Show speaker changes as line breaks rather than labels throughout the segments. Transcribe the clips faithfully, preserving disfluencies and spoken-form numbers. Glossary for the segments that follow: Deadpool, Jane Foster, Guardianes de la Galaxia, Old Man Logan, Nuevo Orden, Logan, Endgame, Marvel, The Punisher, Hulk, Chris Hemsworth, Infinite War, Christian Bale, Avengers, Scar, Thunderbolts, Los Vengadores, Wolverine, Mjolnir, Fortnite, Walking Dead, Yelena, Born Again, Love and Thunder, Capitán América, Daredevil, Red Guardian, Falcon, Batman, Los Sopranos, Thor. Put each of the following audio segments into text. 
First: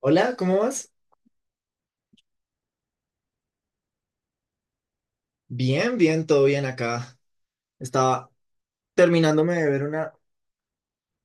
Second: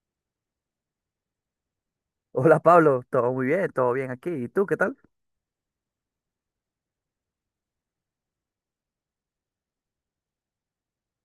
Hola, ¿cómo vas?
Hola Pablo, todo muy bien, todo bien aquí. ¿Y tú qué tal?
Bien, bien, todo bien acá. Estaba terminándome de ver una,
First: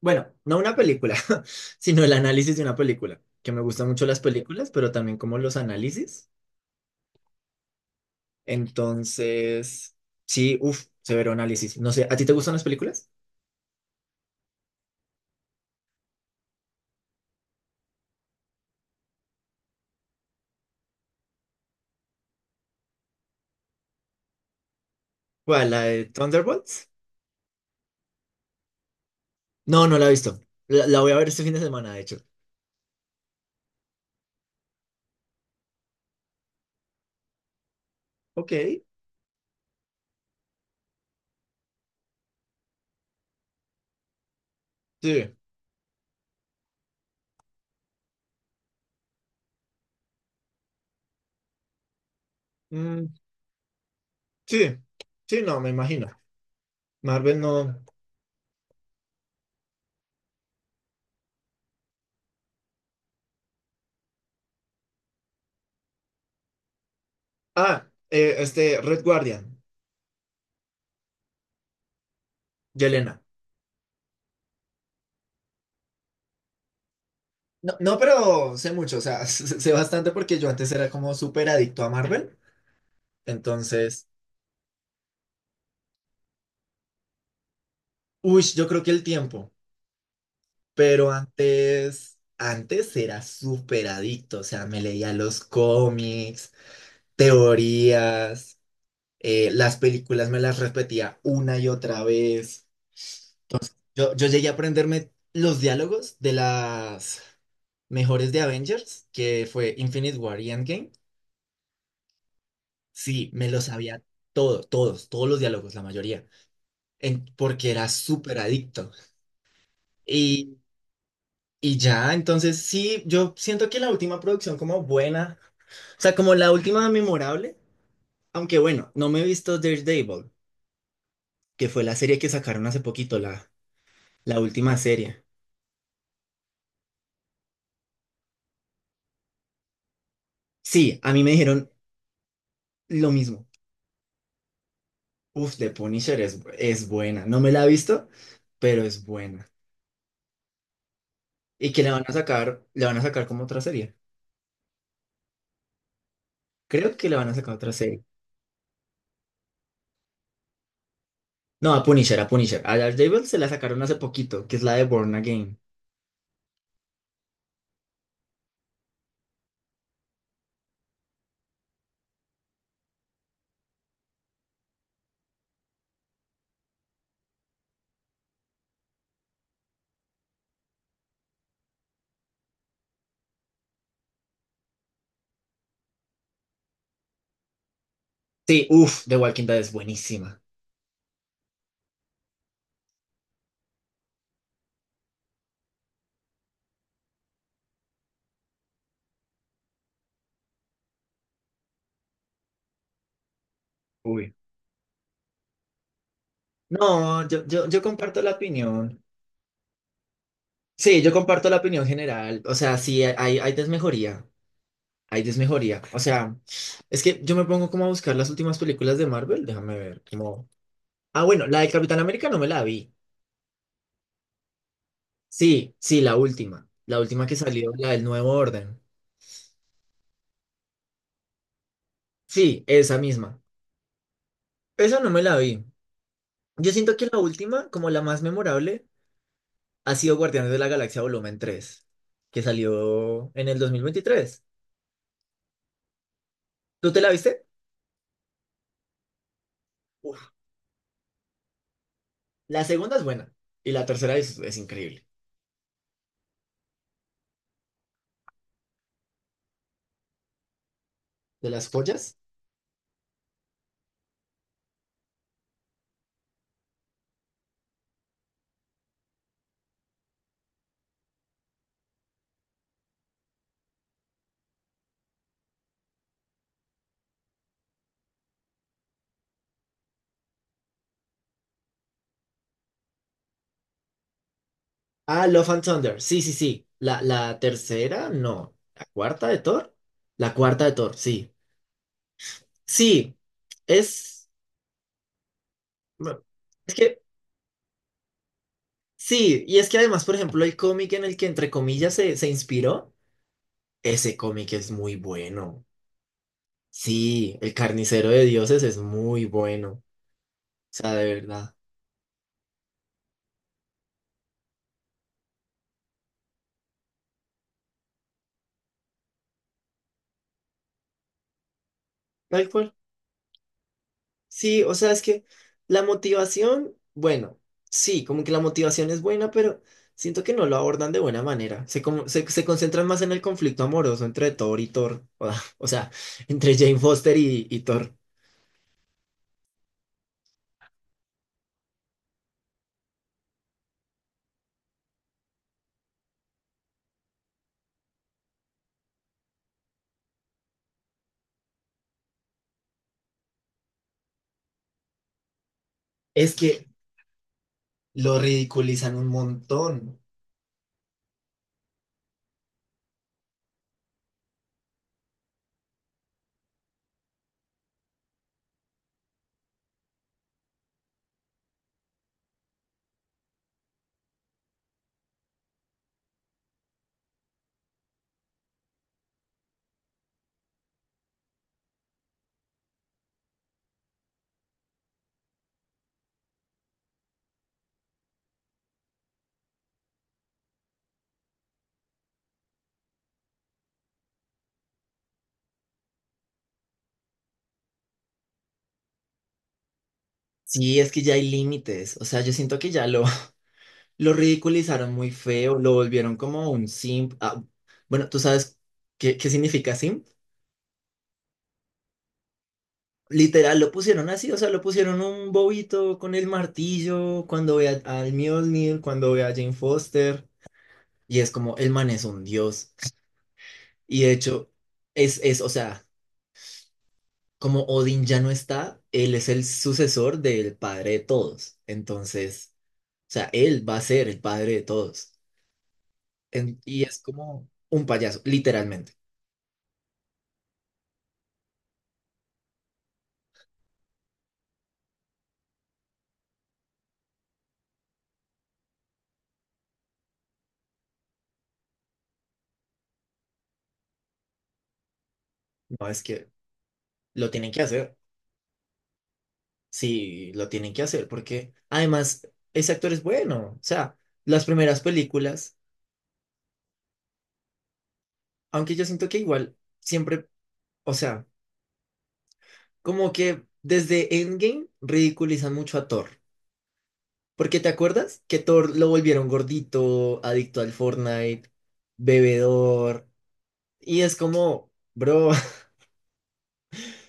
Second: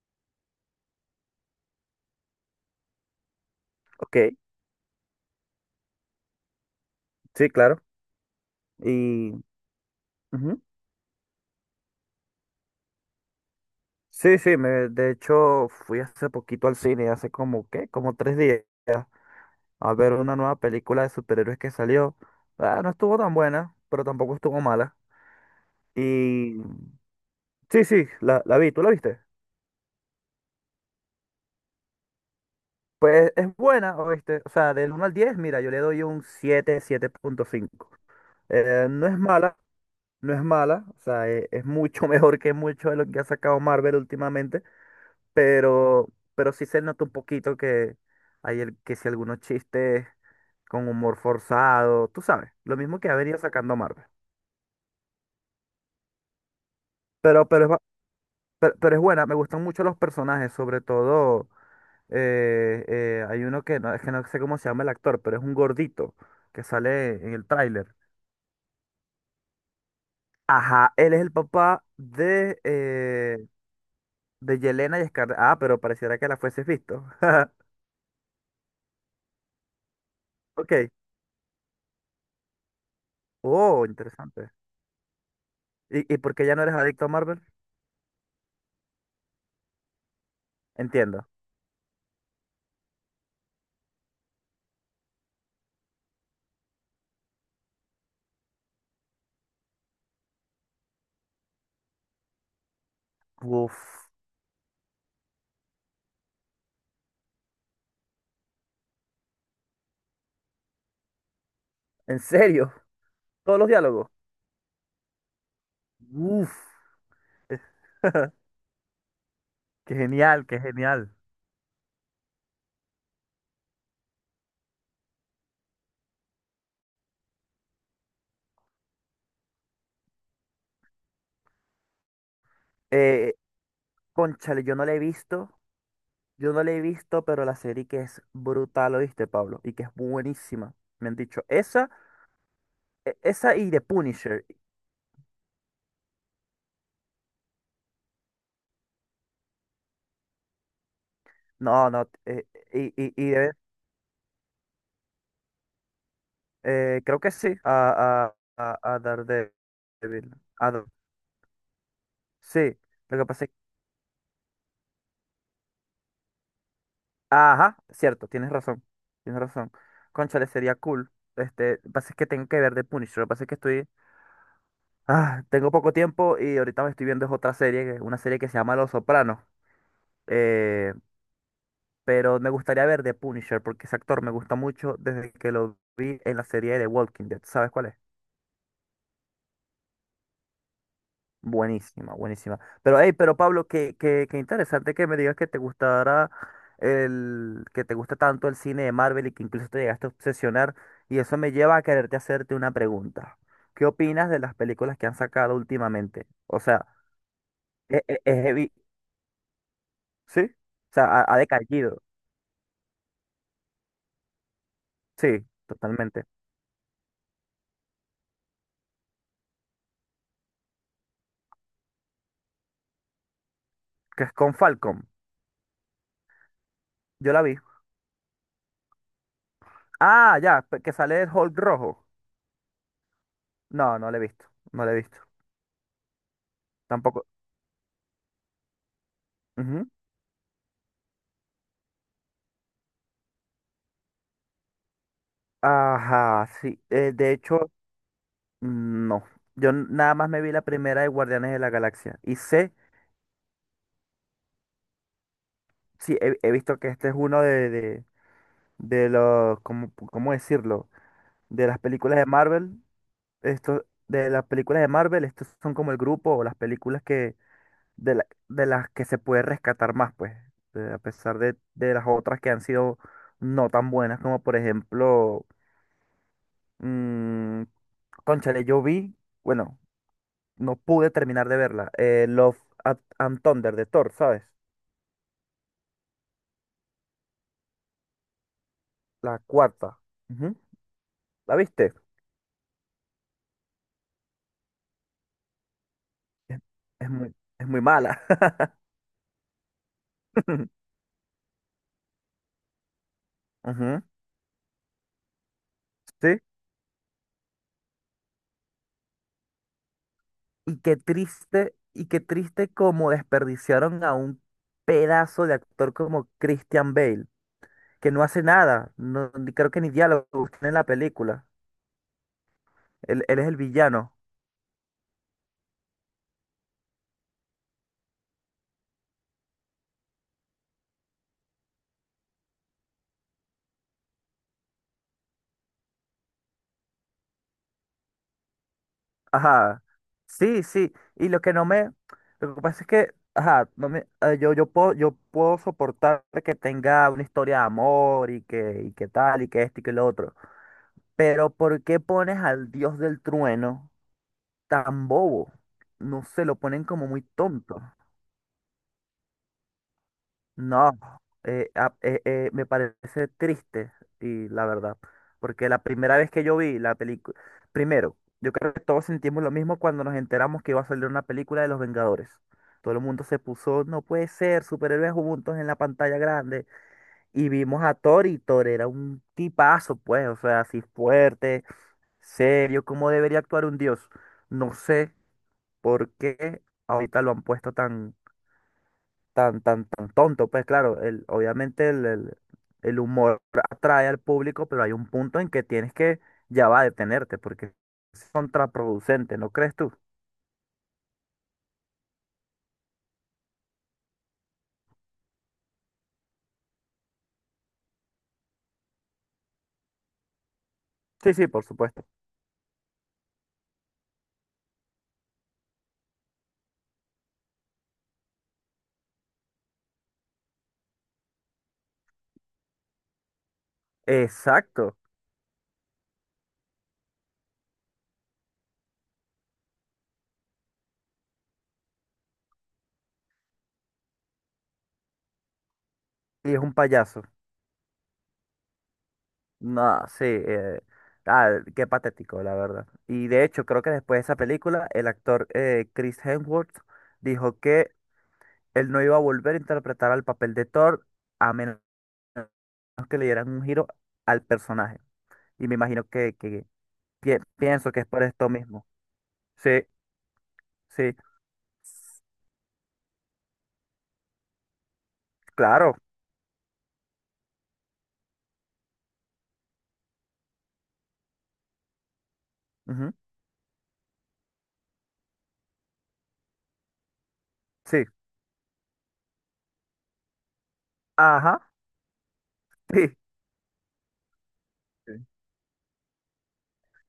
bueno, no una película, sino el análisis de una película, que me gustan mucho
Ok,
las películas, pero también como los análisis.
sí, claro. Y
Entonces, sí,
ujú.
uff, severo análisis. No sé, ¿a ti te gustan las películas?
Sí, sí, me, de hecho fui hace poquito al cine, hace como, ¿qué? Como tres días, a ver una nueva película de superhéroes que salió. Ah, no estuvo tan buena, pero tampoco estuvo mala.
¿Cuál, la de
Y
Thunderbolts?
sí, sí, la, la vi. ¿Tú la viste?
No, no la he visto. La, la voy a ver este fin de semana, de hecho.
Pues es buena, ¿oíste? O sea, del uno al diez, mira, yo le doy un siete, siete punto cinco.
Ok,
Eh, no es mala, no es mala, o sea, e- es mucho mejor que mucho de lo que ha sacado Marvel últimamente.
sí,
pero, pero sí se nota un poquito que hay el, que si algunos chistes con humor forzado, tú sabes, lo mismo que ha
mm,
venido sacando Marvel.
sí, sí, no, me imagino. Marvel
Pero, pero, es, ba-
no.
pero, pero es buena. Me gustan mucho los personajes, sobre todo eh, eh, hay uno que no, es que no sé cómo se llama el actor, pero es un gordito que sale en el
Ah,
tráiler.
eh, este, Red Guardian,
Ajá, él es el papá de,
Yelena.
eh, de Yelena y Scar. Ah, pero pareciera que la fueses visto.
No, no, pero sé mucho, o sea, sé bastante porque yo antes era
Ok.
como súper adicto a Marvel.
Oh,
Entonces,
interesante. ¿Y, y por qué ya no eres adicto a Marvel?
uy, yo creo que el tiempo, pero
Entiendo.
antes, antes era súper adicto, o sea, me leía los cómics, teorías, eh, las películas me las repetía una y otra vez.
Uf,
Yo, yo llegué a aprenderme los diálogos de las mejores de Avengers, que fue Infinite War y Endgame.
¿en serio?
Sí, me
¿Todos
los
los
sabía
diálogos?
todo, todos, todos los diálogos, la mayoría.
Uf,
En- porque era súper adicto.
qué genial,
Y,
qué genial.
y ya, entonces sí, yo siento que la última producción como buena, o sea, como la última memorable, aunque bueno, no me he visto Daredevil, que fue la serie que sacaron hace poquito,
Eh,
la, la
cónchale, yo
última
no la he
serie.
visto, yo no la he visto, pero la serie que es brutal, ¿oíste, Pablo? Y que es buenísima.
Sí,
Me
a
han
mí me
dicho,
dijeron
esa,
lo
e-
mismo.
esa y The Punisher.
Uf, The Punisher es, es buena. No me la he visto, pero es buena. Y que
No,
le van
no,
a
eh,
sacar,
y,
le van a
y,
sacar
y
como
de-
otra serie. Creo
eh,
que le
creo
van
que
a sacar
sí,
otra serie.
a, a, a, a Daredevil. A Dar-
No, a Punisher, a Punisher.
sí,
A
lo
Daredevil
que
se
pasa
la sacaron hace poquito, que es la de Born Again.
ajá, cierto, tienes razón, tienes razón. Cónchale, sería cool. Este, lo que pasa es que tengo que ver The Punisher, lo que pasa es que estoy... Ah, tengo poco tiempo y ahorita me estoy viendo es otra serie, que- una serie que se llama Los Sopranos. Eh, pero me gustaría ver The Punisher porque ese actor me gusta mucho desde que lo vi en la serie de Walking Dead. ¿Sabes cuál es?
Sí, uff, The Walking Dead es buenísima.
Buenísima, buenísima. Pero, hey, pero Pablo, qué, qué, qué interesante que me digas que te gustara el, que te gusta tanto el cine de Marvel y que incluso te llegaste a obsesionar. Y eso me lleva a quererte hacerte una pregunta. ¿Qué opinas
Uy.
de las películas que han sacado últimamente? O sea,
No, yo, yo, yo
es, es-
comparto la
es heavy,
opinión.
¿sí? O
Sí,
sea,
yo
ha, ha
comparto la opinión
decaído.
general. O sea, sí, hay, hay desmejoría. Hay
Sí,
desmejoría. O
totalmente.
sea, es que yo me pongo como a buscar las últimas películas de Marvel. Déjame ver. Como... Ah, bueno, la de Capitán América no me la vi.
Que es con Falcon.
Sí, sí, la última. La última
Yo
que
la vi.
salió, la del Nuevo Orden.
Ah, ya, pe- que sale el Hulk rojo.
Sí, esa misma.
No, no la he visto. No la he
Esa no
visto.
me la vi. Yo siento que la
Tampoco.
última, como la más memorable,
Ujú.
ha sido Guardianes de la Galaxia Volumen tres, que salió en el dos mil veintitrés.
Ajá, sí.
¿Tú te la
Eh, de
viste?
hecho. No, yo n- nada más
Uf.
me vi la primera de Guardianes de la Galaxia. Y
La
sé,
segunda es buena y la tercera es, es increíble.
sí, he, he visto que este es uno de, de, de los, ¿cómo, cómo decirlo?
¿De
De
las
las
joyas?
películas de Marvel, esto, de las películas de Marvel, estos son como el grupo o las películas que, de, la- de las que se puede rescatar más, pues, eh, a pesar de, de las otras que han sido no tan buenas, como por ejemplo, mm, cónchale, yo vi, bueno, no pude terminar de verla, eh, Love At- and Thunder de Thor, ¿sabes?
Ah, Love and Thunder. Sí, sí, sí. La, la tercera, no. ¿La cuarta de
La
Thor?
cuarta.
La
Ujú.
cuarta de Thor, sí.
¿La viste?
Sí, es... bueno,
Es,
es que,
es muy, es muy mala.
sí, y es que además, por ejemplo, el cómic en el que entre comillas se, se inspiró,
Ujú.
ese cómic es muy bueno.
Sí.
Sí, El Carnicero de Dioses es muy bueno.
Y
Sea,
qué
de verdad.
triste, y qué triste como desperdiciaron a un pedazo de actor como Christian Bale, que no hace nada, no, ni- creo que ni diálogo tiene en la película.
Tal cual.
Él, él es el villano.
Sí, o sea, es que la motivación, bueno, sí, como que la motivación es buena, pero siento que no lo abordan de buena manera. Se, como- se, se concentran más en el conflicto amoroso entre Thor y Thor. O, sea, entre Jane Foster y, y Thor.
Ajá. Sí, sí. Y lo que no me, lo que pasa es que, ajá, no me, eh, yo, yo puedo, yo puedo soportar que tenga una historia de amor y que, y que tal, y que esto y que lo otro. Pero ¿por qué pones al dios del trueno tan bobo? No
Es
se lo
que
ponen como muy tonto.
lo ridiculizan un montón.
No, eh, a- eh, eh, me parece triste y la verdad, porque la primera vez que yo vi la película, primero, yo creo que todos sentimos lo mismo cuando nos enteramos que iba a salir una película de Los Vengadores. Todo el mundo se puso, no puede ser, superhéroes juntos en la pantalla grande. Y vimos a Thor, y Thor era un tipazo, pues, o sea, así fuerte, serio, cómo debería actuar un dios. No sé por qué ahorita lo han puesto tan, tan, tan, tan tonto. Pues claro, el, obviamente el, el- el humor atrae al público, pero hay un punto en que tienes que ya va a detenerte, porque es contraproducente, ¿no crees tú?
Sí, es que ya hay límites. O sea, yo siento que ya lo, lo ridiculizaron muy feo, lo volvieron como un simp. Ah, bueno, ¿tú sabes qué, qué significa simp?
Sí, sí, por supuesto.
Literal, lo pusieron así, o sea, lo pusieron un bobito con el martillo, cuando ve a- al Mjolnir, cuando ve a Jane Foster, y es como, el man es un dios. Y de hecho,
Exacto.
es, es, o sea, como Odín ya no está, él es el sucesor del padre de todos. Entonces, o sea, él va a ser el padre de todos.
Y es
En-
un
y es
payaso.
como un payaso, literalmente.
No, sí, eh, ah, qué patético, la verdad. Y de hecho, creo que después de esa película, el actor eh, Chris Hemsworth dijo que él no iba a volver a interpretar al papel de Thor a menos que le dieran un giro al personaje. Y me
No es
imagino
que
que, que
lo
pi-
tienen que
pienso
hacer.
que es por esto mismo. Sí,
Sí, lo tienen que hacer
sí,
porque además ese actor es bueno. O sea, las primeras películas,
claro.
aunque yo siento que igual siempre, o sea, como
Ujú.
que desde Endgame ridiculizan mucho a Thor. Porque ¿te
Sí,
acuerdas que Thor lo volvieron gordito, adicto al Fortnite,
ajá,
bebedor?
sí.
Y es como,
Sí.
bro,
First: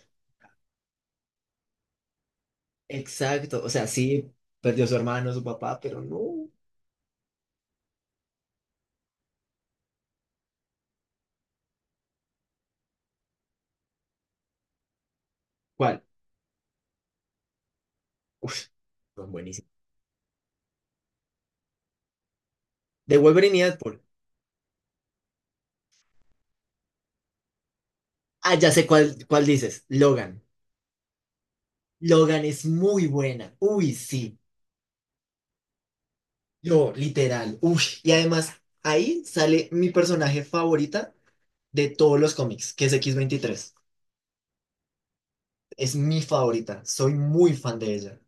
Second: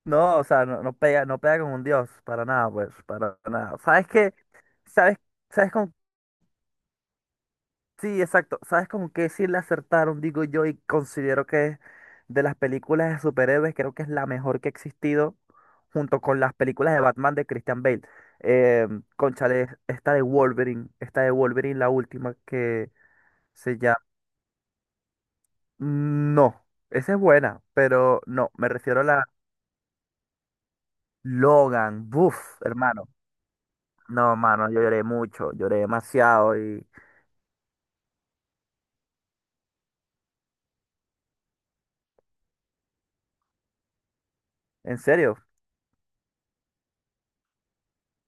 No, o sea, no, no pega, no pega con un dios, para nada, pues, para
exacto. O
nada.
sea,
¿Sabes
sí,
qué?
perdió a su
¿Sabes,
hermano, a su
sabes
papá,
con,
pero no.
sí, exacto, ¿sabes con qué sí le acertaron, digo yo, y considero que es de las películas de superhéroes, creo que es la mejor que ha existido,
¿Cuál?
junto con las películas de Batman de Christian Bale?
Uf,
Eh,
son
cónchale,
buenísimos.
esta de Wolverine, esta de Wolverine, la última que
De Wolverine y
se llama...
Deadpool.
No, esa es buena, pero no,
Ah,
me
ya sé
refiero a
cuál,
la
cuál dices, Logan.
Logan.
Logan
Buf,
es
hermano.
muy buena. Uy,
No,
sí.
mano, yo lloré mucho, lloré demasiado y...
Yo, literal. Uy. Y además, ahí sale mi personaje favorita de todos los cómics, que es x veintitrés,
En serio,
es mi favorita. Soy muy fan de ella.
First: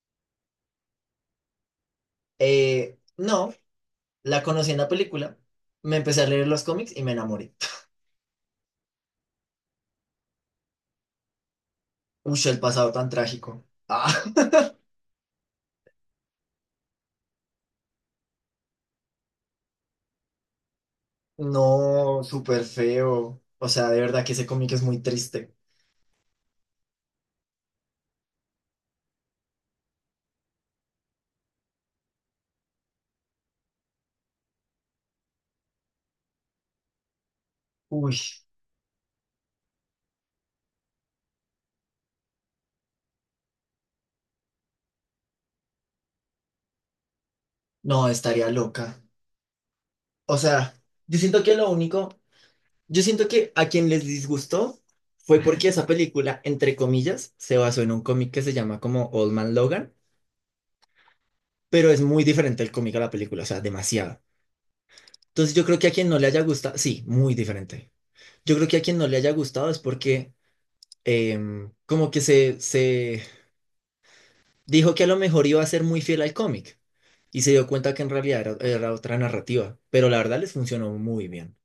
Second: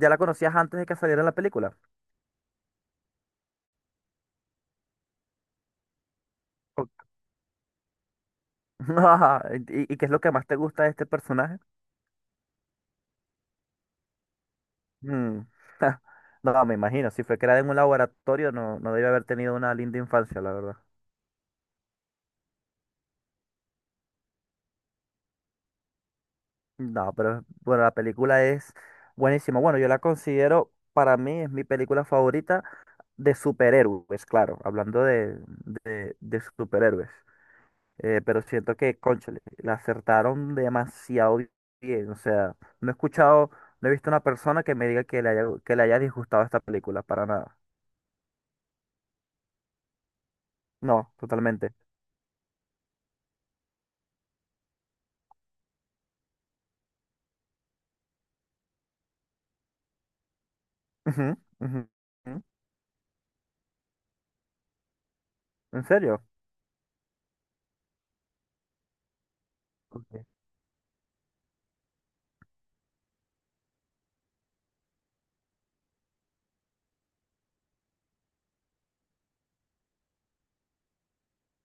¿ya la conocías antes de que saliera la película?
Eh, no, la conocí en la película. Me empecé a leer los
O-
cómics y me enamoré.
¿Y, y qué es lo que más te gusta de este personaje?
Uy, el pasado tan trágico. Ah,
Mm, no, me imagino, si fue creada en un laboratorio, no, no debe haber tenido una linda infancia, la verdad.
no, súper feo. O sea, de verdad que ese cómic es muy triste.
No, pero bueno, la película es buenísima. Bueno, yo la considero, para mí es mi película favorita de superhéroes, claro, hablando de, de, de superhéroes.
Uy,
Eh, pero siento que, cónchale, la acertaron demasiado bien. O sea, no he escuchado, no he visto una persona que me diga que le haya, que le haya disgustado esta película, para nada.
no, estaría loca. O sea,
No,
yo siento que lo
totalmente.
único. Yo siento que a quien les disgustó fue porque esa película, entre comillas, se basó en un cómic que se llama como Old Man Logan,
Ujú, ujú,
pero es muy
ujú.
diferente el cómic a la película, o sea, demasiado. Entonces yo creo
¿En
que a quien no
serio?
le haya gustado, sí, muy diferente. Yo creo que a quien no le haya gustado es
Ok.
porque em, como que se, se dijo que a lo mejor iba a ser muy fiel al cómic y se dio cuenta que en realidad era, era otra narrativa, pero la verdad les funcionó muy bien.